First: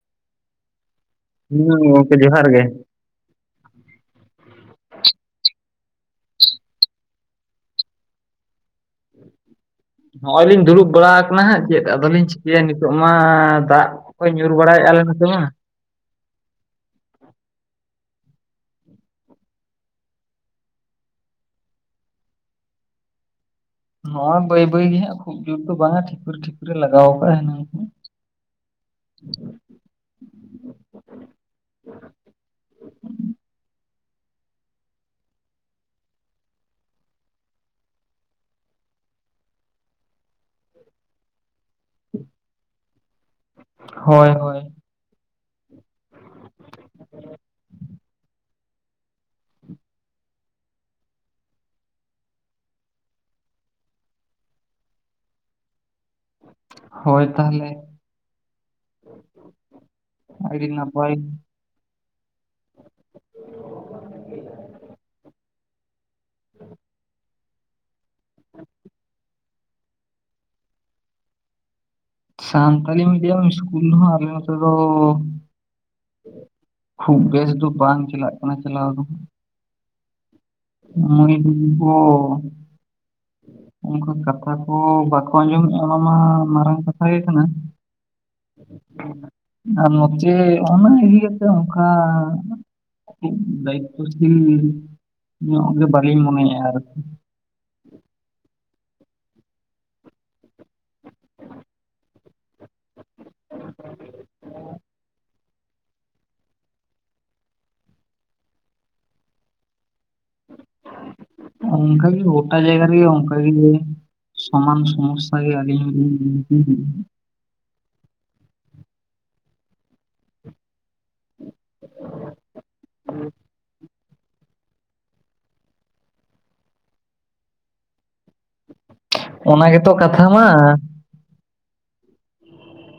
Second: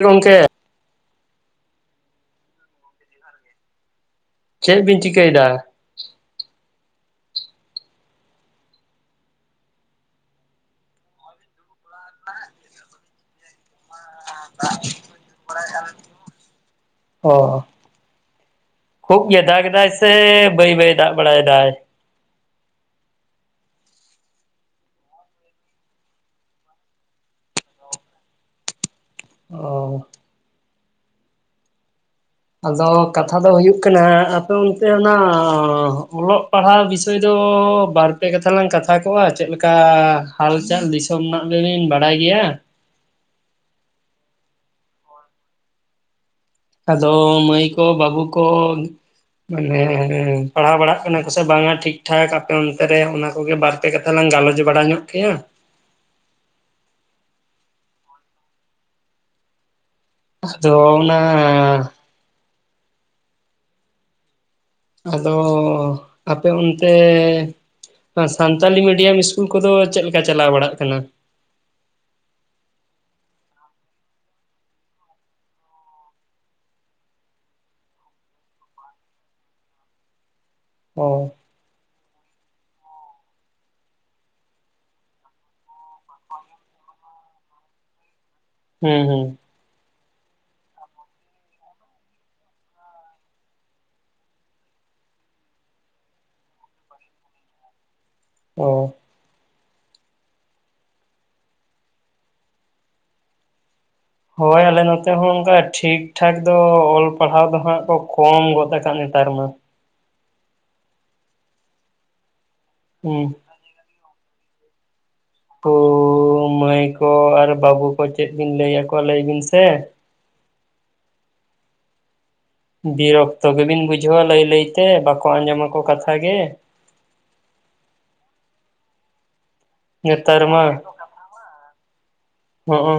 ᱜᱚᱝᱠᱮ ᱦᱩᱸ ᱜᱚᱢᱠᱮ ᱡᱚᱦᱟᱨ ᱜᱮ᱾ ᱪᱮᱜᱽ ᱵᱤᱱ ᱪᱤᱠᱟᱹᱭᱮᱫᱟ? ᱱᱚᱜᱼᱚᱭ ᱞᱤᱧ ᱫᱩᱲᱩᱵ ᱵᱟᱲᱟ ᱟᱠᱟᱱᱟ ᱦᱟᱸᱜ ᱪᱮᱫ ᱟᱫᱚᱞᱤᱧ ᱪᱤᱠᱟᱹᱭᱟ ᱱᱤᱛᱚᱜ ᱢᱟ ᱫᱟᱜ ᱦᱚᱭ ᱧᱩᱨ ᱵᱟᱲᱟᱭᱮᱼᱟ ᱞᱮ ᱱᱚᱛᱮ ᱢᱟ, ᱚ ᱦᱩᱜᱽ ᱜᱮ ᱫᱟᱜ ᱮᱫᱟᱭ ᱥᱮ ᱵᱟᱹᱭ ᱵᱟᱹᱭ ᱫᱟᱜ ᱵᱟᱲᱟᱭ ᱫᱟᱭ? ᱱᱚᱣᱟ ᱵᱟᱹᱭ ᱵᱟᱹᱭ ᱜᱮ ᱦᱟᱸᱜ ᱠᱷᱩᱵ ᱡᱩᱨ ᱫᱚ ᱵᱟᱝᱼᱟ ᱴᱷᱤᱠᱩᱨ ᱴᱷᱤᱠᱩᱨᱤ ᱞᱟᱜᱟᱣ ᱟᱠᱟᱜᱼᱟ [unintelligible] [inaudible] ᱚᱻ ᱟᱫᱚ ᱠᱟᱛᱷᱟ ᱫᱚ ᱦᱩᱭᱩᱜ ᱠᱟᱱᱟ ᱟᱯᱮ ᱚᱱᱛᱮ ᱚᱱᱟ ᱚᱞᱚᱜ ᱯᱟᱲᱦᱟᱣ ᱵᱤᱥ ᱫᱚ ᱵᱟᱨᱯᱮ ᱠᱟᱛᱷᱟ ᱞᱟᱝ ᱠᱟᱛᱷᱟ ᱠᱚᱜᱼᱟ ᱪᱮᱫ ᱞᱮᱠᱟ ᱦᱟᱞ ᱪᱟᱞ ᱫᱤ ᱥᱚᱢ ᱞᱤᱧ ᱵᱟᱰᱟᱭ ᱜᱮᱭᱟ ᱦᱳᱭ ᱦᱳᱭ ᱟᱫᱚ ᱢᱟᱹᱭ ᱠᱚ ᱵᱟᱹᱵᱩ ᱠᱚ ᱢᱟᱱᱮᱸ ᱯᱟᱲᱦᱟᱣ ᱵᱟᱲᱟᱜ ᱠᱟᱱᱟ ᱠᱚᱥᱮ ᱵᱟᱝᱟ ᱴᱷᱤᱠᱴᱷᱟᱠ ᱟᱯᱮ ᱚᱱᱛᱮ ᱨᱮ ᱚᱱᱟ ᱠᱚᱜᱮ ᱵᱟᱨ ᱯᱮ ᱠᱟᱛᱷᱟ ᱞᱟᱝ ᱜᱟᱞᱚᱪ ᱵᱟᱲᱟ ᱧᱚᱜ ᱠᱮᱭᱟ᱾ ᱦᱳᱭ ᱛᱟᱦᱞᱮ᱾ ᱟᱫᱚ ᱚᱱᱟ ᱟᱫᱚ ᱟᱯᱮ ᱚᱱᱛᱮ ᱥᱟᱱᱛᱟᱞᱤ ᱢᱤᱰᱤᱭᱟᱢ ᱤᱥ ᱠᱩᱞ ᱠᱚᱫᱚ ᱪᱮᱫ ᱞᱮᱠᱟ ᱪᱟᱞᱟᱣ ᱵᱟᱲᱟᱜ ᱠᱟᱱᱟ? ᱥᱟᱱᱛᱟᱞᱤ ᱢᱤᱰᱤᱭᱟᱢ ᱤᱥᱠᱩᱞ ᱦᱚᱸ ᱟᱞᱮ ᱱᱚᱛᱮ ᱫᱚ ᱠᱷᱩᱵ ᱵᱮᱥ ᱫᱚ ᱵᱟᱝ ᱪᱟᱞᱟᱜ ᱠᱟᱱᱟ ᱪᱟᱞᱟᱣ ᱫᱚ᱾ ᱚ ᱢᱟᱹᱭ ᱵᱟᱹᱱᱩᱜ ᱠᱚ [unintelligible] ᱚᱱᱠᱩ ᱠᱟᱛᱷᱟ ᱠᱚ ᱵᱟᱠᱚ ᱟᱸᱡᱚᱢᱮᱜ-ᱟ, ᱚᱱᱟ ᱢᱟ ᱢᱟᱨᱟᱝ ᱠᱟᱛᱷᱟ ᱜᱮ ᱠᱟᱱᱟ, ᱦᱚᱸ ᱦᱚᱸ ᱟᱨ ᱱᱚᱛᱮ ᱚᱱᱟ ᱤᱫᱤ ᱟᱛᱮ ᱚᱝᱠᱟ [unintelligible] ᱧᱚᱜ ᱜᱮ ᱵᱟᱞᱤᱧ ᱢᱩᱚᱱᱮ ᱟᱨ ᱚ ᱦᱳᱭ ᱟᱞᱮ ᱱᱚᱛᱮ ᱦᱚᱸ ᱚᱱᱠᱟ ᱴᱷᱤᱠ ᱴᱷᱟᱠ ᱫᱚ ᱚᱞ ᱯᱟᱲᱦᱟᱣ ᱫᱚ ᱦᱟᱸᱜ ᱠᱚ ᱠᱚᱢ ᱜᱚᱫ ᱟᱠᱟᱫ ᱱᱮᱛᱟᱨ ᱢᱟ᱾ ᱚᱝᱠᱟ ᱜᱮ ᱜᱚᱴᱟ ᱡᱟᱭᱜᱟ ᱨᱮᱜᱮ ᱦᱩᱸ ᱚᱝᱠᱟ ᱜᱮ ᱥᱚᱢᱟᱱ ᱥᱚᱢᱚᱥ [unintelligible] ᱟᱹᱞᱤᱧ ᱦᱚᱸᱞᱤᱧ [unintelligible] ᱦᱚ ᱟᱨ ᱵᱟᱹᱵᱩ ᱦᱚᱭ ᱪᱮᱫ ᱵᱤᱱ ᱞᱟᱹᱭ ᱟᱠᱚᱣᱟ ᱞᱟᱹᱭ ᱵᱤᱱ ᱥᱮ? [inaudible] ᱵᱮ ᱚᱠᱛᱚ ᱜᱮᱵᱤᱱ ᱵᱩᱡᱷᱟᱹᱣᱟ ᱞᱟᱹᱭ ᱞᱟᱹᱭᱛᱮ ᱵᱟᱠᱚ ᱟᱸᱡᱚ ᱢᱟᱠᱚ ᱠᱟᱛᱷᱟ ᱜᱮ ᱚᱱᱟ ᱜᱮᱛ ᱱᱮᱛᱟᱨ ᱢᱟ [unintelligible] ᱠᱟᱛᱷᱟ ᱢᱟ ᱦᱚᱸᱜ ᱚ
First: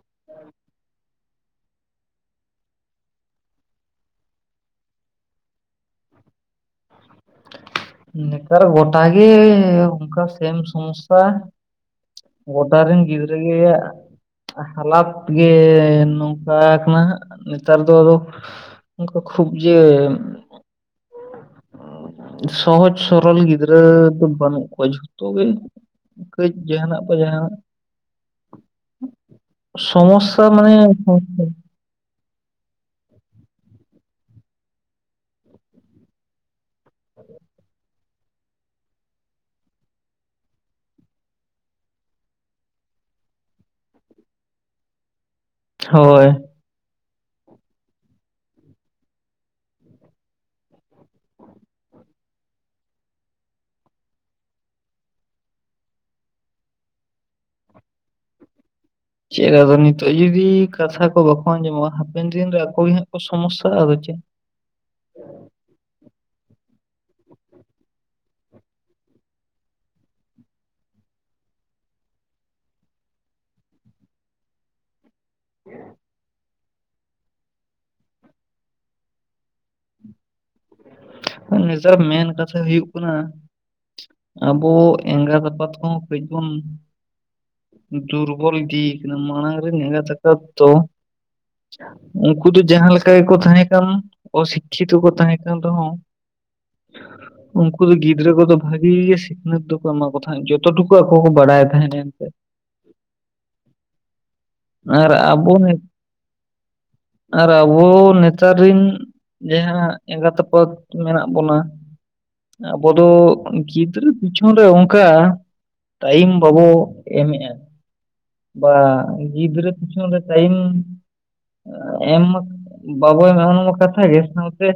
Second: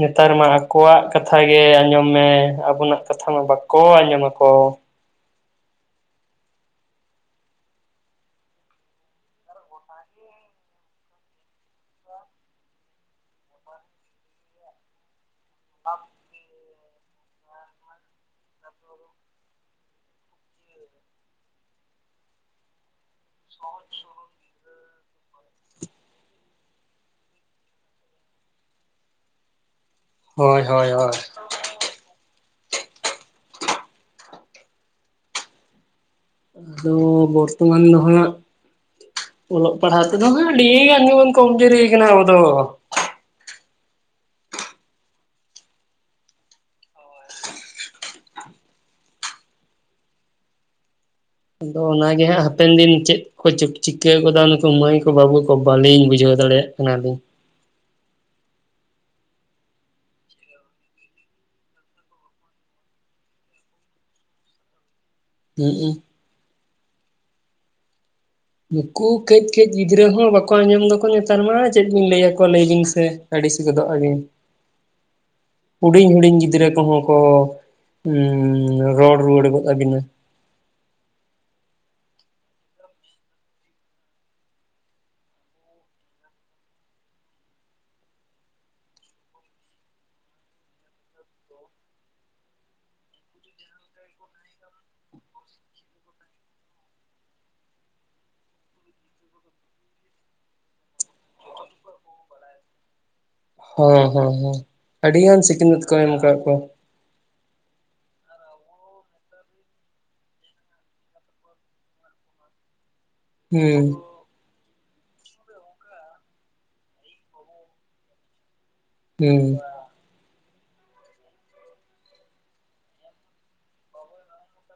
ᱱᱮᱛᱟᱨ ᱢᱟ ᱟᱠᱚᱣᱟᱜ ᱠᱟᱛᱷᱟ ᱜᱮ ᱟᱸᱡᱚᱢ ᱢᱮ, ᱟᱵᱚᱱᱟᱜ ᱠᱟᱛᱷᱟ ᱢᱟ ᱵᱟᱠᱚ ᱟᱸᱡᱚᱢ ᱟᱠᱚ᱾ ᱱᱮᱛᱟᱨ ᱜᱚᱴᱟ ᱜᱮ ᱚᱝᱠᱟ ᱥᱮᱢ ᱥᱚᱢᱚᱥᱟ ᱜᱚᱫᱟ ᱨᱤᱱ ᱜᱤᱫᱽᱨᱟᱹ ᱜᱮ ᱦᱟᱞᱟᱛ ᱜᱮ ᱱᱚᱝᱠᱟ ᱠᱟᱱᱟ ᱦᱟᱸᱜ ᱱᱮᱛᱟᱨ ᱫᱚ ᱟᱫᱚ ᱱᱚᱝᱠᱟ ᱠᱷᱩᱵ ᱡᱮ ᱥᱚᱦᱚᱡ ᱥᱚᱨᱚᱞ ᱜᱤᱫᱽᱨᱟᱹ ᱫᱚ ᱵᱟᱹᱱᱩᱜ ᱠᱚᱣᱟ ᱡᱷᱩ ᱛᱚᱜᱮ ᱠᱟᱹᱡ ᱡᱟᱦᱟ ᱱᱟᱜ ᱵᱟ ᱡᱟᱦᱟᱱᱟᱜ ᱥᱚᱢᱚᱥᱟ ᱦᱳᱭ ᱦᱳᱭ ᱢᱟᱱᱮ ᱦᱳᱭ [unintelligible] ᱟᱫᱚ ᱵᱚᱨᱛᱚᱢᱟᱱ ᱫᱚ ᱦᱟᱸᱜ ᱚᱞᱚᱜ ᱯᱟᱲᱦᱟᱣ ᱛᱮᱫᱚ ᱦᱟᱸᱜ ᱟᱹᱰᱤ ᱜᱟᱱ ᱜᱮᱵᱚᱱ ᱠᱚᱢᱡᱩᱨᱤ ᱟᱠᱟᱱᱟ ᱟᱵᱚ ᱫᱚ᱾ ᱦᱳᱭ ᱟᱫᱚ ᱚᱱᱟᱜᱮ ᱦᱟᱸᱜ ᱦᱟᱯᱮᱱ ᱫᱤᱱ ᱪᱮᱫ ᱠᱚ ᱪᱤᱠᱟᱹᱣ ᱠᱟᱫᱟ ᱱᱩᱠᱩ ᱢᱟᱹᱭ ᱠᱚ ᱵᱟᱹᱵᱩ ᱠᱚ ᱵᱟᱹᱞᱤᱧ ᱵᱩᱡᱷᱟᱹᱣ ᱫᱟᱲᱮᱭᱟᱜ ᱠᱟᱱᱟ ᱞᱤᱧ ᱪᱮᱫ ᱟᱫᱚ ᱱᱤᱛᱚᱜ ᱡᱩᱫᱤ ᱠᱟᱛᱷᱟ ᱠᱚ ᱵᱟᱠᱚ ᱟᱸᱡᱚᱢᱚᱜᱼᱟ ᱦᱟᱯᱮᱱ ᱫᱤᱱ ᱨᱮ ᱟᱠᱚ ᱜᱤ ᱦᱟᱸᱜ ᱠᱚ ᱥᱚᱢᱚᱥᱟᱼᱟ ᱟᱫᱚ ᱪᱮᱫ ᱦᱩᱸᱩ ᱱᱩᱠᱩ ᱠᱟᱹᱡ ᱠᱟᱹᱡ ᱜᱤᱫᱽᱨᱟᱹ ᱦᱚᱸ ᱵᱟᱠᱚ ᱟᱸᱡᱚᱢ ᱫᱟᱠᱚ ᱱᱮᱛᱟᱨ ᱢᱟ ᱪᱮᱫ ᱵᱤᱱ ᱞᱟᱹᱭᱟᱠᱚᱣᱟ ᱞᱟᱹᱭ ᱵᱤᱱ ᱥᱮ ᱟᱹᱰᱤᱥ ᱜᱚᱫᱚᱜᱼᱟ ᱵᱤᱱ ᱦᱩᱰᱤᱧ ᱦᱩᱰᱤᱧ ᱜᱤᱫᱽᱨᱟᱹ ᱠᱚᱦᱚᱸ ᱠᱚ ᱨᱚᱲ ᱨᱩᱣᱟᱹᱲ ᱜᱚᱫ ᱛᱵᱤᱱᱟ ᱱᱮᱛᱟᱨ ᱢᱮᱱ ᱠᱟᱛᱷᱟ ᱦᱩᱭᱩᱜ ᱠᱟᱱᱟ ᱟᱵᱚ ᱮᱸᱜᱟᱛ ᱟᱯᱟᱛ ᱠᱚᱦᱚᱸ ᱠᱟᱹᱡ ᱵᱚᱱ ᱫᱩᱨᱵᱚᱞ ᱫᱤ ᱠᱟᱱᱟ ᱢᱚᱲᱟᱝᱨᱮ ᱮᱟᱜᱟᱛ ᱟᱯᱟᱛ ᱫᱚ ᱩᱱᱠᱩ ᱫᱚ ᱡᱟᱦᱟᱸ ᱞᱮᱠᱟ ᱜᱮᱠᱚ ᱛᱟᱦᱮᱸ ᱠᱟᱱ ᱚᱥᱤᱠᱠᱷᱤᱛᱚ ᱠᱚ ᱛᱟᱦᱮᱸ ᱠᱟᱱ ᱨᱮᱦᱚᱸ [inaudible] ᱩᱱᱠᱩ ᱫᱚ ᱜᱤᱫᱽᱨᱟᱹ ᱠᱚᱫᱚ ᱵᱷᱟᱜᱤ ᱜᱮ ᱥᱤᱠᱷᱱᱟᱹᱛ ᱫᱚᱠᱚ ᱮᱢᱟ ᱠᱚ ᱛᱟᱦᱮᱸᱫ ᱡᱚᱛ ᱴᱩᱠᱩ ᱟᱠᱚ ᱠᱚ ᱵᱟᱲᱟᱭ ᱛᱟᱦᱮᱸᱫ ᱮᱱᱛᱮ ᱦᱮᱸ ᱦᱮᱸ ᱦᱮᱸ ᱟᱨ ᱟᱹᱰᱤ ᱜᱟᱱ ᱟᱵᱚ ᱥᱤᱠᱷᱱᱟᱹᱛ ᱠᱚ ᱮᱢ ᱠᱟᱜ ᱠᱚᱣᱟ ᱟᱨ ᱟᱵᱚ ᱱᱮᱛᱟᱨ ᱨᱤᱱ ᱡᱟᱦᱟᱸ ᱮᱸᱜᱟᱛ ᱟᱯᱟᱛ ᱢᱮᱱᱟᱜ ᱵᱚᱱᱟ ᱟᱵᱚ ᱫᱚ ᱦᱩᱸ ᱜᱤᱫᱽᱨᱟᱹ ᱯᱤᱪᱷᱚᱱ ᱨᱮ ᱚᱝᱠᱟ ᱴᱟᱭᱤᱢ ᱵᱟᱵᱚ ᱮᱢᱮᱫᱼᱟ ᱵᱟ ᱦᱩᱸ ᱜᱤᱫᱽᱨᱟᱹ ᱯᱤᱪᱦᱚᱱ ᱨᱮ ᱴᱟᱭᱤᱢ ᱮᱢ ᱢᱟ ᱵᱟᱵᱩ ᱮᱢᱟ ᱚᱱᱟᱢᱟ ᱠᱟᱛᱷᱟ ᱜᱮ ᱥᱟᱶᱛᱮ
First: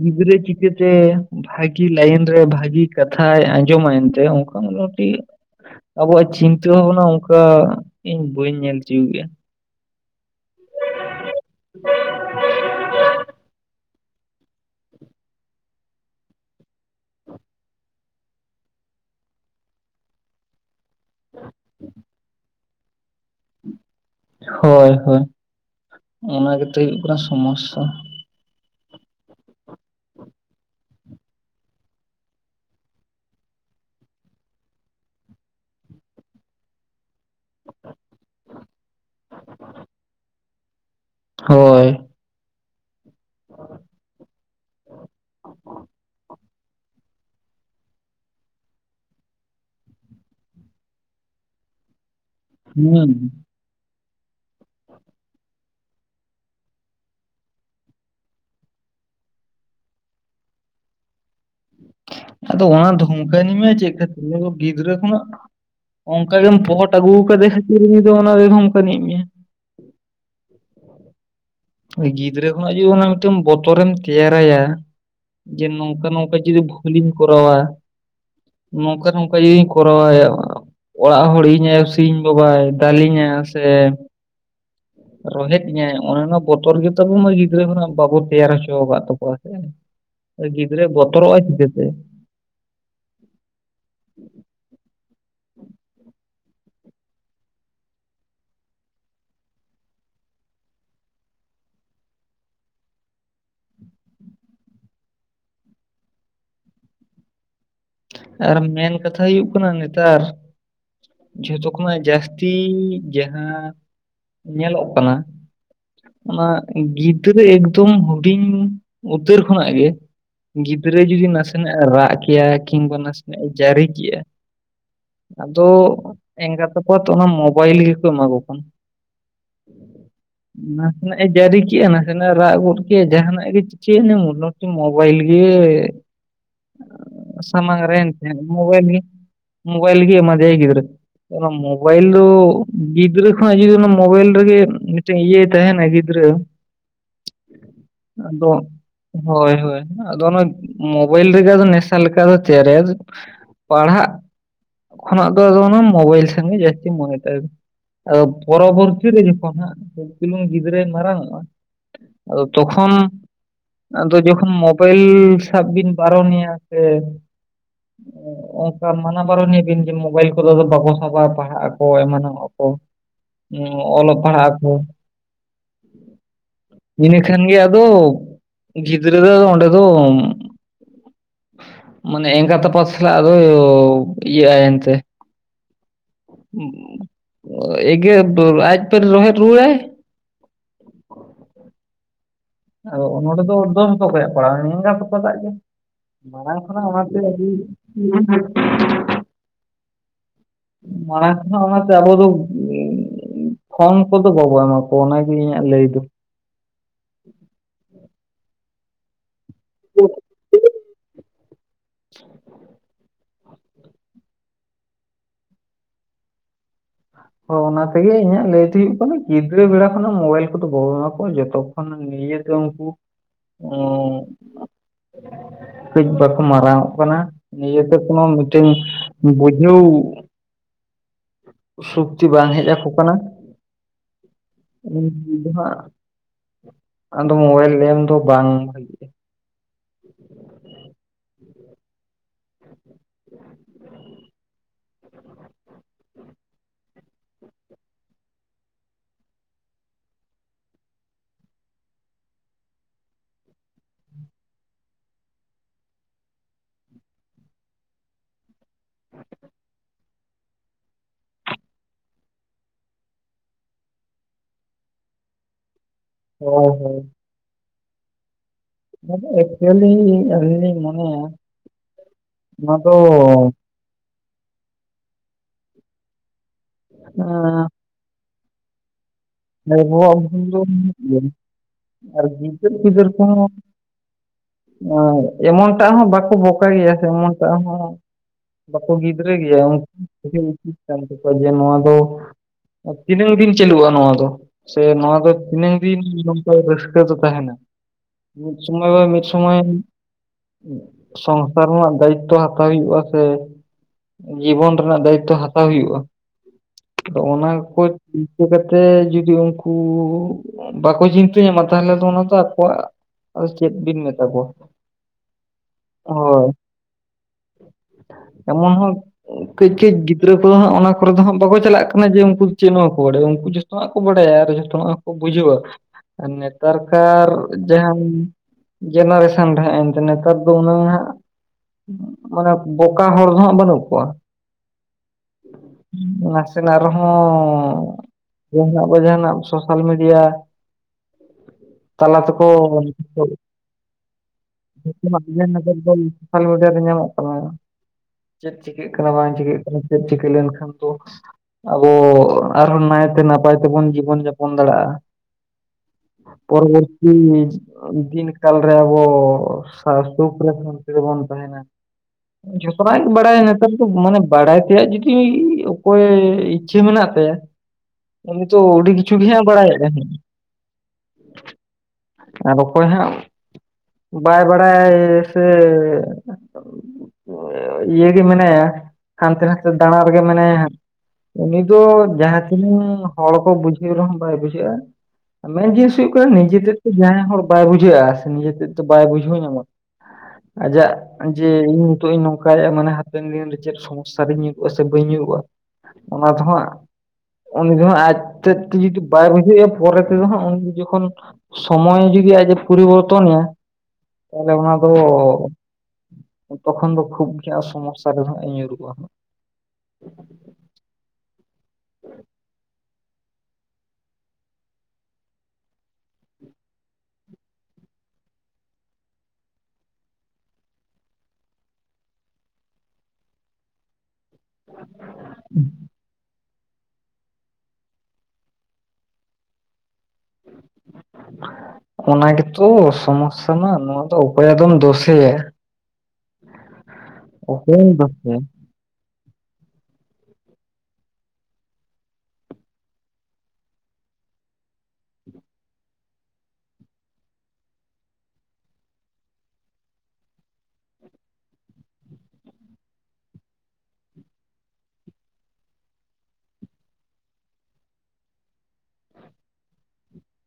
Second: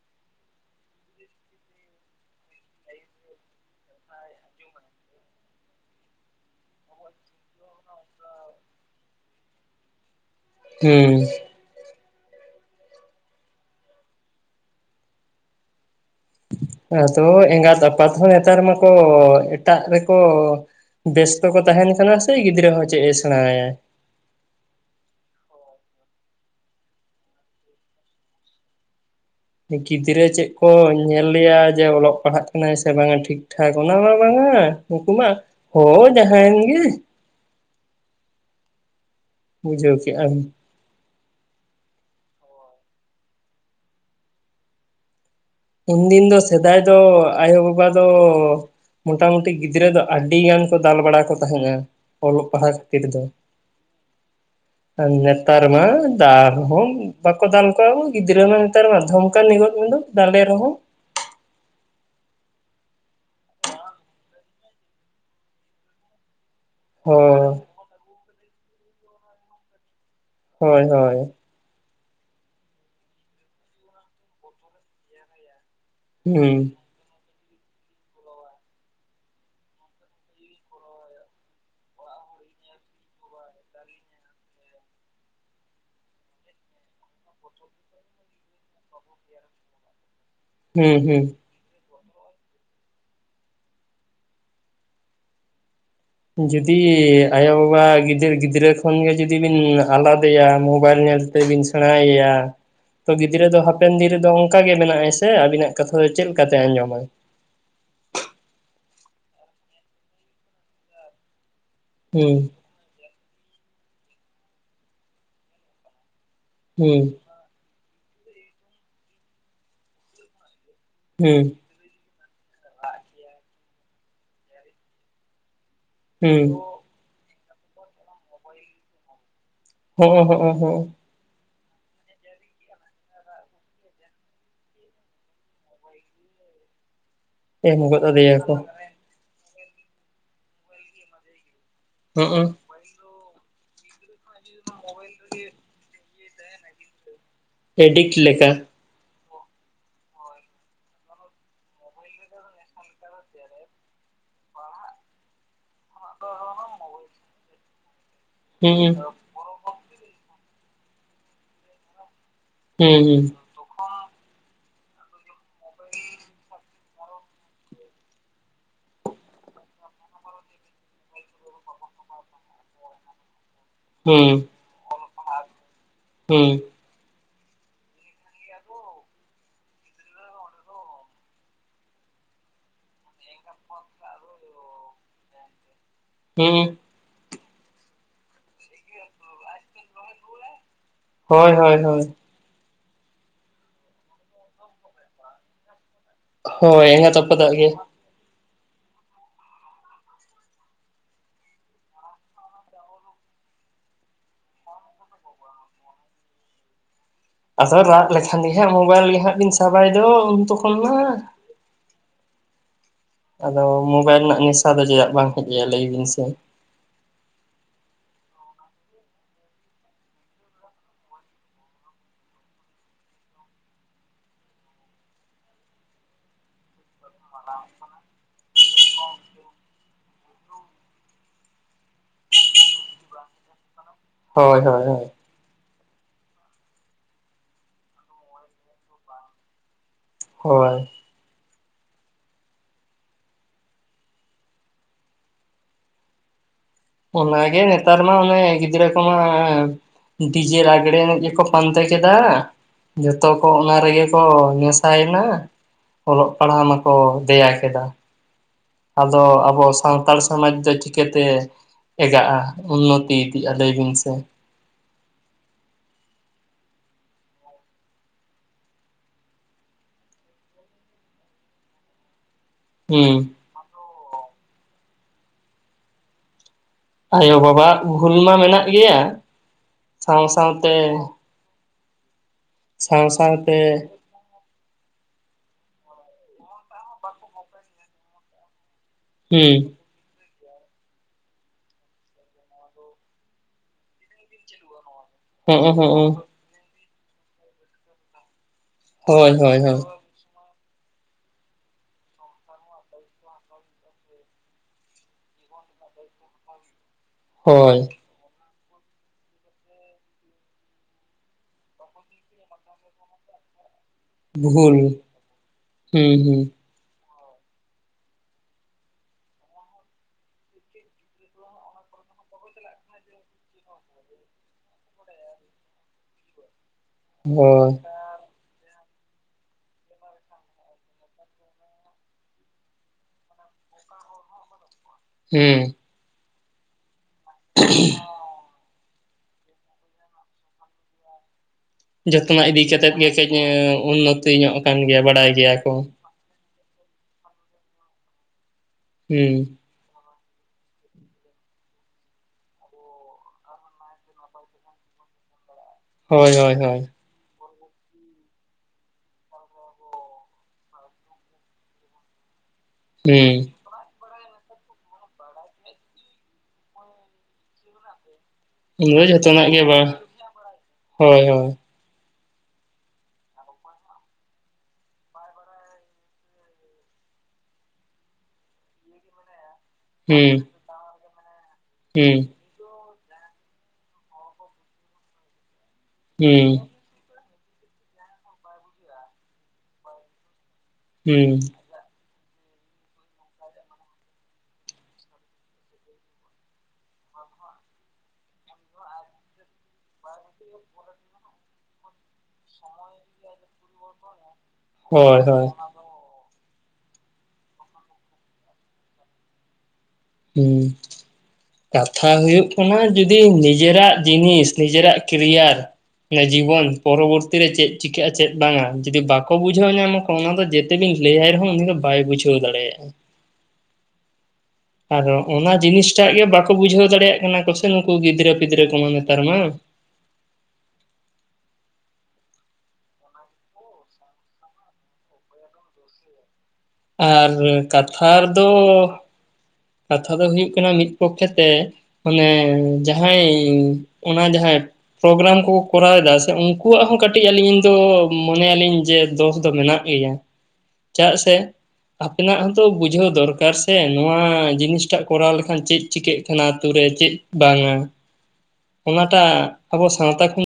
ᱜᱤᱫᱽᱨᱟᱹ ᱪᱤᱠᱟᱹᱛᱮ ᱵᱷᱟᱹᱜᱤ ᱞᱟᱭᱤᱱ ᱨᱮ ᱵᱷᱟᱹᱜᱤ ᱠᱟᱛᱷᱟᱭ ᱟᱸᱡᱚᱢᱟ ᱮᱱᱛᱮ ᱚᱱᱠᱟ ᱟᱵᱚᱣᱟᱜ ᱪᱤᱱᱛᱟᱹ ᱵᱷᱟᱵᱽᱱᱟ ᱚᱝᱠᱟ ᱤᱧ ᱵᱟᱹᱧ ᱧᱮᱞ ᱛᱤᱭᱳᱜᱮᱼᱟ ᱦᱩᱸ [inaudible] ᱟᱫᱚ ᱮᱸᱜᱟᱛ ᱟᱯᱟᱛ ᱦᱚ ᱱᱮᱛᱟᱨ ᱢᱟᱠᱚ ᱮᱴᱟᱜ ᱨᱮᱠᱚ ᱵᱮᱥᱛᱚ ᱠᱚ ᱛᱟᱦᱮᱱ ᱠᱟᱱᱟ ᱥᱮ ᱜᱤᱫᱽᱨᱟᱹ ᱦᱚᱸ ᱪᱮᱫ ᱮ ᱥᱮᱬᱟᱭᱟ ᱦᱳᱭ ᱦᱳᱭ ᱚᱱᱟ ᱜᱮᱛᱚ ᱦᱩᱭᱩᱜ ᱠᱟᱱᱟ ᱥᱚᱢᱚᱥᱟ ᱜᱤᱫᱽᱨᱟᱹ ᱪᱮᱫ ᱠᱚ ᱧᱮᱞ ᱞᱮᱭᱟ ᱡᱮ ᱚᱞᱚᱜ ᱯᱟᱲᱦᱟᱜ ᱠᱟᱱᱟᱭ ᱥᱮ ᱵᱟᱝᱟ ᱴᱷᱤᱠ ᱴᱷᱟᱠ ᱚᱱᱟ ᱢᱟ ᱵᱟᱝᱟ ᱩᱱᱩᱠᱩ ᱢᱟ ᱦᱳᱭ ᱡᱟᱦᱭᱮᱱ ᱜᱮ ᱵᱩᱡᱟᱹᱣ ᱠᱮᱜ ᱟᱢ ᱦᱳᱭ [unintelligible] ᱩᱱᱫᱤᱱ ᱫᱚ ᱥᱮᱫᱟᱭ ᱫᱚ ᱟᱭᱳ ᱵᱟᱵᱟ ᱫᱚ ᱢᱚᱴ ᱢᱩᱴᱤ ᱜᱤᱫᱽᱨᱟᱹ ᱫᱚ ᱟᱹᱰᱤ ᱜᱟᱱ ᱠᱚ ᱫᱟᱞ ᱵᱟᱲᱟ ᱠᱚ ᱛᱟᱦᱮᱸᱱᱟ ᱚᱞᱚᱜ ᱯᱟᱲᱦᱟᱜ ᱠᱷᱟᱹᱛᱤᱨ ᱦᱩᱸ ᱫᱚ ᱟᱨ ᱱᱮᱛᱟᱨ ᱢᱟ ᱫᱟᱞ ᱦᱚᱸ ᱵᱟᱠᱚ ᱫᱟᱞ ᱠᱚᱣᱟ ᱜᱤᱫᱽᱨᱟᱹ ᱢᱟ ᱱᱮᱛᱟᱨ ᱢᱟ ᱫᱷᱚᱢᱠᱟᱣ ᱢᱮ ᱟᱫᱚ ᱫᱟᱞᱮ ᱨᱮᱦᱚᱸ ᱟᱫᱚ ᱚᱱᱟ ᱫᱷᱢᱠᱟᱟᱹᱱᱤ ᱢᱮ ᱪᱮᱫ ᱠᱷᱟᱹᱛᱤᱨ ᱜᱤᱫᱽᱨᱟᱹ ᱠᱷᱚᱱᱟᱜ ᱚᱱᱠᱟ ᱜᱮᱢ ᱯᱚᱴ ᱟᱹᱜᱩᱠᱟᱫᱮ ᱦᱚᱸ ᱠᱷᱟᱹᱛᱤᱨ ᱩᱱᱤ ᱫᱚ ᱚᱱᱟᱛᱮ ᱫᱷᱚᱢᱠᱟᱱᱤ ᱮᱫ ᱢᱮᱭᱟ ᱦᱳᱭ ᱦᱳᱭ ᱜᱤᱫᱽᱨᱟᱹ ᱠᱷᱚᱱᱟᱜ ᱡᱩᱫᱤ ᱩᱱᱤ ᱢᱤᱫᱴᱮᱱ ᱵᱚᱛᱚᱨᱮᱢ ᱛᱮᱭᱟᱨᱟᱭᱟ ᱡᱮ ᱱᱚᱝ ᱱᱚᱝᱠᱟ ᱱᱚᱝᱠᱟ ᱡᱩᱫᱤ ᱦᱩᱸ ᱵᱷᱩᱞᱤᱧ ᱠᱚᱨᱟᱣᱟ ᱱᱚᱝᱠᱟ ᱱᱚᱝᱠᱟ ᱡᱩᱫᱤᱧ ᱠᱚᱨᱟᱣᱟᱭ ᱚᱲᱟᱜ ᱦᱚᱲ ᱤᱧ ᱟᱭᱳ ᱥᱤᱧ ᱵᱟᱵᱟᱭ ᱫᱟᱞᱤᱧᱟ ᱥᱮ ᱨᱚᱦᱮᱫ ᱤᱧᱟᱭ ᱚᱱᱮ ᱚᱱᱟ ᱵᱚᱛᱚᱨ ᱜᱮᱛᱚᱟᱵᱚ ᱢᱟ ᱜᱤᱫᱽᱨᱟᱹ ᱠᱷᱚᱱᱟᱜ ᱵᱟᱵᱚ ᱛᱮᱭᱟᱨ ᱦᱚᱪᱚ ᱟᱠᱟᱫ ᱛᱟᱠᱚᱣᱟ ᱥᱮ ᱜᱤᱫᱽᱨᱟᱹ ᱦᱩᱸ ᱵᱚᱛᱚᱨᱚᱜ ᱟᱭ ᱦᱩᱸ ᱪᱤᱠᱟᱹᱛᱮ ᱡᱩᱫᱤ ᱟᱭᱳ ᱵᱟᱵᱟ ᱜᱤᱫᱟᱹᱨ ᱜᱤᱫᱽᱨᱟᱹ ᱠᱷᱚᱱ ᱜᱮ ᱡᱩᱫᱤᱵᱤᱱ ᱟᱞᱟᱫᱮᱭᱟ ᱢᱚᱵᱟᱭᱤᱞ ᱧᱮᱞ ᱵᱤᱱ ᱥᱮᱬᱟᱭᱟ ᱛᱚ ᱜᱤᱫᱽᱨᱟᱹ ᱫᱚ ᱦᱟᱯᱮᱱ ᱫᱤᱱ ᱨᱮᱫᱚ ᱚᱱᱠᱟ ᱜᱮ ᱵᱮᱱᱟᱜ ᱟᱭ ᱥᱮ ᱟᱵᱤᱱᱟᱜ ᱠᱟᱛᱷᱟ ᱫᱚ ᱪᱮᱫ ᱞᱮᱠᱟᱛᱮ ᱟᱸᱡᱚᱢᱟᱭ ᱟᱨ ᱢᱮᱱ ᱠᱟᱛᱷᱟ ᱦᱩᱭᱩᱜ ᱠᱟᱱᱟ ᱱᱮᱛᱟᱨ ᱡᱷᱚᱛᱚ ᱠᱷᱚᱱᱟᱜ ᱦᱩᱸ ᱡᱟᱹᱥᱛᱤ ᱡᱟᱦᱟᱸ ᱧᱮᱞᱚᱜ ᱠᱟᱱᱟ ᱚᱱᱟ ᱦᱩᱸ ᱜᱤᱫ ᱮᱠᱫᱚᱢ ᱦᱩᱰᱤᱧ ᱩᱛᱟᱹᱨ ᱠᱷᱚᱱᱟᱜ ᱜᱮ ᱜᱤᱫᱽᱨᱟᱹ ᱡᱩᱫᱤ ᱦᱩᱸ ᱱᱟᱥᱮᱱᱟᱜᱼᱼ ᱨᱟᱜ ᱠᱮᱜ ᱟᱭ ᱠᱤᱱᱵᱟ ᱱᱟᱥᱮᱱᱟᱜ ᱮ ᱡᱟᱹᱨᱤ ᱠᱮᱜᱼᱟ ᱟᱫᱚ ᱦᱩᱸ ᱮᱸᱜᱟᱛ ᱟᱯᱟᱛ ᱚᱱᱟ ᱢᱚᱵᱟᱭᱤᱞ ᱜᱮᱠᱚ ᱮᱢᱟ ᱠᱚ ᱠᱟᱱᱟ ᱦᱚᱸᱜ-ᱚ ᱦᱚᱸᱜᱼᱚ‌ ᱦᱚᱸᱜᱼᱚ ᱱᱟᱜᱼ ᱮ ᱡᱟᱹᱨᱤ ᱠᱮᱜᱼᱟ ᱱᱟᱥᱮᱱᱟᱜ ᱨᱟᱜ ᱜᱚᱫ ᱠᱮᱫᱼᱟ ᱡᱟᱦᱟᱱᱟᱜ ᱜᱮ ᱪᱤᱠᱟᱹᱭ ᱢᱚᱴᱟᱢᱩᱴᱤ ᱢᱳᱵᱟᱭᱤᱞ ᱜᱮ ᱥᱟᱢᱟᱝ ᱮᱢ ᱨᱮ ᱜᱚᱫ ᱮᱱᱛᱮ ᱟᱫᱮᱭᱟ ᱠᱚ ᱢᱚᱵᱟᱭᱤᱞ ᱜᱮᱼᱼ ᱢᱳᱵᱟᱭᱤᱞ ᱜᱮ ᱮᱢᱟᱫᱮᱭᱟᱭ ᱜᱤᱫᱽᱨᱟᱹ ᱢᱳᱵᱟᱭᱤᱞ ᱫᱚ ᱦᱚᱸᱜᱼᱚ ᱜᱤᱫᱽᱨᱟᱹ ᱠᱷᱚᱱᱼᱼ ᱢᱳᱵᱟᱭᱤᱞ ᱨᱮᱜᱮ ᱢᱤᱫᱴᱮᱱ ᱤᱭᱟᱹᱭ ᱛᱟᱦᱮᱱᱟ ᱜᱤᱫᱽᱨᱟᱹᱼᱼ ᱮᱰᱤᱠᱴ ᱞᱮᱠᱟ᱾ ᱦᱳᱭ ᱦᱳᱭ ᱟᱫᱚ ᱚᱱᱟ ᱢᱳᱵᱟᱭᱤᱞ ᱨᱮᱜᱮ ᱟᱫᱚ ᱱᱮᱥᱟ ᱞᱮᱠᱟ ᱟᱫᱚ ᱛᱮᱭᱟᱨᱟᱭᱟ ᱟᱫᱚ ᱯᱟᱲᱦᱟᱜᱼᱼ ᱠᱷᱚᱱᱟᱜ ᱫᱚ ᱟᱫᱚ ᱢᱳᱵᱟᱭᱤᱞ ᱥᱮᱱᱜᱮ ᱡᱟᱹᱥᱛᱤ ᱢᱚᱱᱮ ᱛᱟᱭᱫᱚᱼᱼ ᱦᱩᱸ ᱦᱩᱸ ᱯᱚᱨᱚᱵᱚᱨᱛᱤ ᱨᱮ ᱡᱚᱠᱷᱚᱱ ᱦᱟᱜ ᱠᱮᱡ ᱪᱩᱞᱩᱝ ᱜᱤᱫᱽᱨᱟᱹᱭ ᱢᱟᱨᱟᱝᱚᱜᱼᱟᱼᱼ ᱟᱫᱚ ᱛᱚᱠᱷᱚᱱ ᱦᱩᱸ ᱟᱫᱚ ᱡᱚᱠᱷᱚᱱ ᱢᱳᱵᱟᱭᱤᱞ ᱥᱟᱵ ᱵᱤᱱᱼᱼ ᱵᱟᱨᱚᱱᱮᱭᱟ ᱥᱮᱼᱼ ᱚᱱᱠᱟ ᱢᱟᱱᱟ ᱵᱟᱨᱚᱱ ᱮ ᱵᱤᱱ ᱡᱮ ᱢᱳᱵᱟᱭᱤᱞ ᱠᱚ ᱫᱚ ᱵᱟᱠᱚ ᱥᱟᱵᱟ ᱯᱟᱲᱦᱟᱜ ᱟᱠᱚ ᱮᱢᱟᱱᱚᱜ ᱟᱠᱚᱼᱼ ᱩ ᱚᱞᱚᱜ ᱦᱩᱸ ᱯᱟᱲᱦᱟᱜ ᱟᱠᱚᱼᱼ ᱦᱩᱸ ᱤᱱᱟᱹ ᱠᱷᱟᱱ ᱜᱮ ᱟᱫᱚ ᱜᱤᱫᱽᱨᱟᱹ ᱫᱚ ᱚᱸᱰᱮ ᱫᱚᱼᱼ [unintelligible] ᱢᱟᱱᱮ ᱮᱸᱜᱟᱛ ᱟᱯᱟᱛ ᱥᱟᱞᱟᱜ ᱟᱫᱚ ᱤᱭᱟᱹᱜᱼᱟᱭ ᱮᱱᱛᱮᱼᱼ ᱦᱩᱸ ᱮᱜᱮᱨ ᱟᱡ ᱜᱮ ᱨᱚᱦᱮᱫ ᱨᱩᱣᱟᱹᱲᱟᱭ ᱦᱳᱭ ᱦᱳᱭ ᱦᱳᱭ᱾ ᱟᱫᱚ ᱱᱚᱸᱰᱮ ᱫᱚ ᱫᱳᱥ ᱫᱚ ᱚᱠᱚᱭᱟᱜ ᱯᱟᱲᱟᱜ-ᱟ ᱮᱸᱜᱟᱛ ᱟᱯᱟᱛᱟᱜ ᱜᱮ᱾ ᱢᱟᱲᱟᱝ ᱦᱳᱭ ᱠᱷᱚᱱᱟᱜ ᱮᱸᱜᱟᱛ ᱚᱱᱟᱛᱮ ᱟᱰᱤ ᱟᱯᱟᱛᱟᱜ [unintelligible] ᱜᱮ ᱢᱟᱲᱟᱝ ᱠᱷᱚᱱᱟᱜ ᱚᱱᱟᱛᱮ ᱟᱵᱚ ᱫᱚᱼᱼ ᱯᱷᱚᱱ ᱠᱚᱫᱚ ᱵᱟᱵᱚ ᱮᱢᱟ ᱠᱚᱣᱟ ᱚᱱᱟᱜᱮ ᱤᱧᱟᱜ ᱞᱟᱹᱭ ᱫᱚ᱾ ᱟᱫᱚᱭ ᱨᱟᱜ ᱞᱮᱠᱷᱟᱱ ᱜᱮ ᱦᱟᱸᱜ ᱢᱳᱵᱟᱭᱤᱞ ᱜᱮ ᱦᱟᱸᱜ ᱵᱤᱱ ᱥᱟᱵ ᱟᱭ ᱫᱚ ᱩᱱ ᱛᱚᱠᱷᱚᱱ ᱢᱟᱼᱼ ᱟᱫᱚ ᱢᱳᱵᱟᱭᱤᱞ ᱨᱮᱱᱟᱜ ᱱᱮᱥᱟ ᱫᱚ ᱪᱮᱫᱟᱜ ᱵᱟᱝ ᱦᱮᱡᱼᱟᱭᱟ ᱞᱟᱹᱭ ᱵᱤᱱ ᱥᱮ ᱦᱚ ᱚᱱᱟ ᱛᱮᱜᱮ ᱤᱧᱟᱜ ᱞᱟᱹᱭ ᱫᱚ ᱦᱩᱭᱩᱜ ᱠᱟᱱᱟ ᱜᱤᱫᱽᱨᱟᱹ ᱵᱮᱲᱟ ᱠᱷᱚᱱᱟᱜ ᱢᱳᱵᱟᱭᱤᱞ ᱠᱚᱫᱚ ᱵᱟᱵᱚ ᱮᱢᱟ ᱠᱚᱣᱟ ᱡᱚᱛᱚ ᱠᱷᱚᱱᱼᱼ ᱱᱤᱭᱟᱹ ᱛᱚ ᱩᱱᱠᱩ [inaudible] ᱠᱟᱹᱡ ᱵᱟᱠᱚ ᱢᱟᱨᱟᱝ ᱚᱜ ᱠᱟᱱᱟ ᱱᱤᱭᱟᱹᱛᱮ ᱠᱚᱱᱚ ᱢᱤᱫᱴᱮᱱ ᱵᱩᱡᱷᱟᱹᱣ ᱥᱚᱠᱛᱤ ᱵᱟᱝ ᱦᱮᱡ ᱟᱠᱚ ᱠᱟᱱᱟ ᱦᱳᱭ ᱦᱳᱭ ᱦᱳᱭ᱾ ᱩᱱᱫᱚ ᱦᱟᱜ ᱟᱫᱚ ᱢᱳᱵᱟᱭᱤᱞ ᱮᱢ ᱫᱚ ᱵᱟᱝ ᱵᱷᱟᱜᱤᱜ-ᱟ᱾ ᱦᱳᱭ᱾ ᱚᱱᱟᱜᱮ ᱱᱮᱛᱟᱨ ᱢᱟ ᱚᱱᱮ ᱜᱤᱫᱽᱨᱟᱹ ᱠᱚᱢᱟ ᱰᱤᱡᱮ ᱞᱟᱜᱽᱲᱮ ᱜᱮᱠᱚ ᱯᱟᱱᱛᱮ ᱠᱮᱫᱟ᱾ ᱡᱚᱛᱚ ᱠᱚ ᱚᱱᱟ ᱨᱮᱜᱮ ᱠᱚ ᱢᱮᱥᱟᱭᱮᱱᱟ᱾ ᱚᱞᱚᱜ ᱯᱟᱲᱦᱟᱣ ᱢᱟᱠᱚ ᱫᱮᱭᱟ ᱠᱮᱫᱟ ᱟᱫᱚ ᱟᱵᱚ ᱥᱟᱱᱛᱟᱲ ᱥᱚᱢᱟᱡᱽ ᱫᱚ ᱪᱤᱠᱟᱹᱛᱮ ᱮᱜᱟᱜᱼᱟ ᱩᱱᱱᱚᱛᱤ ᱤᱫᱤᱜᱼᱟ ᱞᱟᱹᱭ ᱵᱤᱱ ᱥᱮ? ᱦᱳᱭ ᱦᱳᱭ᱾ ᱮᱠᱪᱩᱭᱮᱞᱤ ᱟᱹᱞᱤᱧ ᱞᱤᱧ ᱢᱚᱱᱮᱭᱟ ᱱᱚᱣᱟ ᱫᱚ ᱦᱩᱸ ᱟᱭᱳ ᱵᱟᱵᱟ ᱟᱜ ᱵᱷᱩᱞ ᱢᱟ ᱢᱮᱱᱟᱜ ᱜᱮᱭᱟ ᱟᱵᱚᱣᱟᱜ ᱥᱟᱶ ᱫᱚ ᱥᱟᱶᱛᱮ ᱢᱮᱱᱟᱜ ᱜᱮᱭᱟ ᱟᱨ ᱜᱤᱫᱟᱹᱨ ᱥᱟᱶ ᱯᱤᱫᱟᱹᱨ ᱠᱚᱦᱚᱸ ᱥᱟᱶᱛᱮ ᱟᱨ ᱮᱢᱚᱱ ᱴᱟᱜ ᱦᱚᱸ ᱵᱟᱠᱚ ᱵᱚᱠᱟ ᱜᱮᱭᱟ ᱥᱮ ᱮᱢᱚᱱ ᱴᱟᱜ ᱦᱚᱸ ᱵᱟᱠᱚ ᱜᱤᱫᱽᱨᱟᱹ ᱜᱮᱭᱟ ᱦᱩᱸ ᱩᱪᱤᱛ ᱠᱟᱱ ᱛᱟᱠᱚᱣᱟ ᱡᱮ ᱱᱚᱣᱟ ᱫᱚ ᱛᱤᱱᱟᱹᱜ ᱫᱤᱱ ᱪᱟᱹᱞᱩᱜᱼᱟ ᱱᱚᱣᱟ ᱫᱚ ᱥᱮ ᱱᱚᱣᱟ ᱫᱚ ᱦᱚᱸᱜᱼᱚ ᱛᱤᱱᱟᱹᱜ ᱫᱤᱱ ᱦᱚᱸᱜᱼᱚ ᱱᱚᱝᱠᱟ ᱨᱟᱹᱥᱠᱟᱹ ᱫᱚ ᱛᱟᱦᱮᱱᱟ ᱢᱤᱫ ᱥᱚᱢᱚᱭ ᱫᱚ ᱢᱤᱫ ᱦᱳᱭ ᱦᱳᱭ ᱥᱚᱢᱚᱭ ᱦᱳᱭ ᱥᱚᱝᱥᱟᱨ ᱨᱮᱱᱟᱜ ᱫᱟᱭᱤᱛᱛᱚ ᱦᱟᱛᱟᱣ ᱦᱩᱭᱩᱜᱼᱟ ᱥᱮ ᱡᱤᱵᱚᱱ ᱨᱮᱱᱟᱜ ᱫᱟᱭᱤᱛᱛᱚ ᱦᱟᱛᱟᱣ ᱦᱩᱭᱩᱜᱼᱟ ᱾ ᱚᱱᱟ ᱦᱳᱭ ᱠᱚ ᱪᱤᱱᱛᱟᱹ ᱠᱟᱛᱮ ᱡᱩᱤ ᱡᱫᱤ ᱩᱱᱠᱩ ᱵᱟᱠᱚ ᱪᱤᱱᱛᱟᱹ ᱧᱟᱢᱟ ᱛᱟᱦᱚᱞᱮ ᱫᱚ ᱚᱱᱟ ᱫᱚ ᱟᱠᱚᱣᱟᱜ ᱪᱮᱫ ᱵᱤᱱ ᱢᱮᱛᱟ ᱦᱳᱭ ᱵᱷᱩᱞ ᱦᱩᱸ ᱦᱩᱸ ᱮᱢᱚᱱ ᱦᱳᱠ ᱠᱟᱹᱡ ᱠᱟᱹᱡ ᱜᱤᱫᱽᱨᱟᱹ ᱠᱚᱫᱚ ᱦᱟᱸᱜ ᱚᱱᱟ ᱠᱚᱨᱮ ᱫᱚ ᱦᱟᱸᱜ ᱵᱟᱠᱚ ᱪᱟᱞᱟᱜ ᱠᱟᱱᱟ ᱡᱮ ᱩᱱᱠᱩ ᱪᱮᱫ ᱦᱚᱸ ᱵᱟᱠᱚ ᱵᱟᱲᱟᱭᱼᱟ ᱩᱱᱠᱩ ᱡᱷᱚᱛᱚ ᱟᱜ ᱠᱚ ᱵᱟᱲᱟᱭᱟ ᱟᱨ ᱡᱚᱛᱚᱱᱟᱜᱠᱚ ᱵᱩᱡᱷᱟᱹᱣᱟ ᱱᱮᱛᱟᱨ ᱠᱟᱨ ᱦᱳᱭ ᱡᱟᱦᱟᱱ ᱡᱮᱱᱟᱨᱮᱥᱚᱱ ᱨᱮᱦ ᱮᱱᱛᱮ ᱱᱮᱛᱟᱨ ᱫᱚ ᱩᱱᱟᱹᱜ ᱢᱟᱱᱮ ᱵᱚᱠᱟ ᱦᱚᱲ ᱦᱚ ᱵᱟᱹᱱᱩᱜ ᱠᱚᱣᱟ ᱦᱩ ᱱᱟᱥᱮᱱᱟᱜ ᱨᱮᱦᱚᱸ ᱡᱟᱦᱱᱟᱜ ᱵᱚ ᱡᱟᱦᱟᱱᱟᱜ ᱥᱳᱥᱟᱞ ᱢᱤᱰᱤᱭᱟ ᱛᱟᱞᱟ ᱛᱮᱠᱚ ᱡᱚᱛᱚᱱᱟᱜ ᱤᱫᱤ ᱠᱟᱛᱮᱫ ᱜᱮ ᱠᱟᱹᱡ ᱩᱱᱱᱚᱛᱤ ᱧᱚᱜ ᱠᱟᱱ ᱜᱮᱭᱟ ᱥᱚᱥᱟᱞ ᱵᱟᱰᱟᱭ ᱜᱮᱭᱟ ᱠᱚ ᱢᱤᱰᱤᱭᱟ ᱨᱮ ᱧᱟᱢᱚᱜ ᱠᱟᱱᱟ ᱪᱮᱫ ᱪᱤᱠᱟᱹᱜ ᱠᱟᱱᱟ ᱦᱩᱸ ᱵᱟᱝ ᱪᱤᱠᱟᱹᱜ ᱠᱟᱱᱟ ᱾ ᱪᱮᱫ ᱪᱤᱠᱟᱹ ᱞᱮᱱᱠᱷᱟᱱ ᱫᱚ ᱟᱵᱚ ᱟᱨᱦᱚᱸ ᱱᱟᱭᱛᱮ ᱱᱟᱯᱟᱭ ᱱᱟᱯᱟᱭ ᱛᱮᱵᱚᱱ ᱡᱤᱵᱚᱱ ᱡᱟᱯᱚᱱ ᱫᱟᱲᱮᱭᱟᱜᱼᱟ ᱦᱳᱭ ᱦᱳᱭ ᱦᱳᱭ ᱯᱚᱨᱚᱵᱚᱨ ᱫᱤᱱ ᱠᱟᱞᱨᱮ ᱟᱵᱚ ᱥᱩᱠ ᱨᱮ ᱥᱟᱱᱛᱤ ᱨᱮᱵᱚᱱ ᱛᱟᱦᱮᱱᱟ᱾ [unintelligible] ᱚᱱᱟ ᱦᱩᱸ ᱵᱟᱲᱟᱭᱟ ᱱᱮᱛᱟᱨ ᱫᱚ ᱢᱟᱱᱮ ᱵᱟᱲᱟᱭ ᱛᱮᱭᱟᱜ ᱡᱩᱫᱤ ᱚᱠᱚᱭ ᱤᱪᱪᱷᱟᱹ ᱢᱮᱱᱟᱜ ᱛᱟᱭᱟ ᱩᱱᱤ ᱛᱚ ᱟᱹᱰᱤ ᱩᱱᱫᱚ ᱠᱤᱪᱷᱩ ᱜᱮ ᱦᱮ ᱡᱚᱛᱚᱱᱟᱜ ᱵᱟ ᱵᱟᱲᱟᱭᱟᱭ ᱾ ᱦᱳᱭ ᱦᱳᱭ ᱟᱨ ᱚᱠᱚᱭ ᱦᱟᱜ ᱵᱟᱭ ᱵᱟᱲᱟᱟᱭ ᱥᱮ ᱤᱭᱟ. ᱜᱮ ᱢᱮᱱᱟᱭᱟ ᱾ ᱦᱟᱱᱛᱮ ᱱᱟᱛᱮ ᱫᱟᱬᱟ ᱨᱮᱜᱮ ᱦᱩᱸ ᱢᱟᱱᱮᱭᱟ ᱩᱱᱤ ᱫᱚ ᱦᱩᱸ ᱡᱟᱦᱟᱸ ᱛᱤᱱᱟᱹᱜ ᱦᱚᱲ ᱠᱚ ᱵᱩᱡᱷᱟᱹᱣ ᱨᱮᱦᱚᱸ ᱵᱟᱭ ᱵᱩᱡᱷᱟᱹᱜᱼᱟ ᱢᱮᱱ ᱡᱤᱱᱤᱥ ᱦᱩᱭᱩᱜ ᱠᱟᱱᱟ ᱦᱩᱸ ᱱᱤᱡᱮᱛᱮ ᱡᱟᱦᱟᱸᱭ ᱦᱚᱲ ᱵᱟᱭ ᱵᱩᱡᱷᱟᱹᱜᱼᱟ ᱥᱮ ᱱᱤᱡᱮ ᱛᱮᱫᱚ ᱵᱟᱭ ᱵᱩᱡᱷᱟᱹᱣ ᱧᱟᱢᱟᱜ ᱟᱡᱟᱜ ᱦᱩᱸ ᱡᱮ ᱤᱧ ᱱᱤᱛᱚᱜ ᱠᱟ ᱢᱟᱱᱮ ᱦᱟᱯᱮᱱ ᱫᱤᱱ ᱨᱮ ᱪᱮᱫ ᱥᱚᱢᱚᱥᱥᱟ ᱨᱮᱧ ᱧᱩᱨᱩᱜᱼᱟ ᱥᱮ ᱵᱟᱹᱧ ᱧᱩᱨᱩᱜᱼᱟ ᱚᱱᱟ ᱫᱚ ᱦᱟᱸᱜ ᱩᱱᱤ ᱫᱚ ᱦᱟᱜ ᱟᱡ ᱛᱮ ᱡᱩᱫᱤ ᱵᱟᱭ ᱵᱩᱡᱷᱟᱹᱣᱭᱟ ᱯᱚᱨᱮ ᱛᱮᱫᱚ ᱦᱟᱜ ᱩᱱᱤ ᱡᱚᱠᱷᱚᱱ ᱥᱚᱢᱚᱭ ᱡᱩᱫᱤ ᱟᱡ ᱮ ᱯᱚᱨᱤᱵᱚᱨᱛᱚᱱᱮᱭᱟ ᱛᱟᱦᱚᱞᱮ ᱚᱱᱟ ᱫᱚ ᱦᱳᱭ ᱦᱳᱭ ᱛᱚᱠᱷᱚᱱ ᱫᱚ ᱠᱷᱩᱵ ᱜᱮ ᱥᱚᱢᱚᱥᱥᱟ ᱨᱮ ᱦᱟᱜ ᱧᱩᱨᱩᱜᱼᱟ ᱾ [unintelligible] ᱠᱟᱛᱷᱟ ᱦᱩᱭᱩᱜ ᱠᱟᱱᱟ ᱡᱚᱫᱤ ᱱᱤᱡᱮᱨᱟᱜ ᱡᱤᱱᱤᱥ ᱱᱤᱡᱮᱨᱟᱜ ᱠᱮᱨᱤᱭᱟᱨ ᱡᱤᱵᱚᱱ ᱯᱚᱨᱚᱵᱚᱨᱛᱤ ᱨᱮ ᱪᱮᱫ ᱪᱤᱠᱟᱹᱜᱼᱟ ᱪᱮᱫ ᱵᱟᱝᱟ ᱡᱩᱫᱤ ᱵᱟᱠᱚ ᱵᱩᱡᱷᱟᱹᱣ ᱧᱟᱢᱟ ᱚᱱᱟ ᱫᱚ ᱡᱮᱛᱮ ᱵᱤᱱ ᱞᱟᱹᱭᱟᱭ ᱨᱮᱦᱚᱸ ᱩᱱᱤ ᱫᱚ ᱵᱟᱭ ᱵᱩᱡᱷᱟᱹᱣ ᱫᱟᱲᱮᱭᱟᱜᱼᱟ᱾ ᱟᱫᱚ ᱚᱱᱟ ᱡᱤᱱᱤᱥᱴᱟᱜ ᱜᱮ ᱵᱟᱠᱚ ᱵᱩᱡᱷᱟᱹᱣ ᱫᱟᱲᱮᱭᱟᱜ ᱠᱟᱱᱟ ᱠᱚᱥᱮ ᱱᱩᱠᱩ ᱜᱤᱫᱽᱨᱟᱹ ᱯᱤᱫᱽᱨᱟᱹ ᱠᱚᱢᱟ ᱱᱮᱛᱟᱨ ᱢᱟ ᱾ [inaudible] ᱚᱱᱟ ᱜᱮᱛᱚ ᱥᱚᱢᱚᱥᱥᱟ ᱢᱟ ᱱᱚᱣᱟ ᱫᱚ ᱚᱠᱚᱭᱫᱚᱢ ᱫᱳᱥᱮᱭᱟ ᱾ ᱟᱨ ᱚᱠᱚᱭᱮᱢ ᱠᱟᱛᱷᱟ ᱫᱳᱥᱮᱭᱟ ᱨᱮᱫᱚ ᱠᱟᱛᱷᱟ ᱫᱚ ᱦᱩᱭᱩᱜ ᱠᱟᱱᱟ ᱢᱤᱫ ᱯᱚᱠᱠᱷᱮ ᱛᱮ ᱢᱟᱱᱮ ᱡᱟᱦᱟᱭ ᱚᱱᱟ ᱡᱟᱦᱟᱭ ᱯᱨᱳᱜᱨᱟᱢ ᱠᱚᱠᱚ ᱠᱚᱨᱟᱣ ᱮᱫᱟ ᱥᱮ ᱩᱱᱠᱩᱣᱟᱜ ᱦᱚᱸ ᱠᱟᱹᱴᱤᱡ ᱟᱹᱞᱤᱧ ᱫᱚ ᱢᱚᱱᱮᱭᱟᱞᱤᱧ ᱡᱮ ᱫᱚᱥ ᱫᱚ ᱢᱮᱱᱟᱜ ᱱᱮᱭᱟ ᱪᱮᱫᱟᱜ ᱥᱮ ᱟᱯᱮᱱᱟᱜ ᱦᱚᱸᱛᱚ ᱵᱩᱡᱷᱟᱹᱣ ᱫᱚᱨᱠᱟᱨ ᱥᱮ ᱱᱚᱣᱟ ᱡᱤᱱᱤᱥᱴᱟᱜ ᱠᱚᱨᱟᱣ ᱞᱮᱠᱷᱟᱱ ᱪᱮᱫ ᱪᱤᱠᱟᱹᱜ ᱠᱟᱱᱟ ᱟᱛᱳ ᱨᱮ ᱪᱮᱫ ᱵᱟᱝᱟ? ᱚᱱᱟᱴᱟᱜ ᱟᱵᱚ ᱥᱟᱶᱛᱟ ᱠᱷᱚᱱ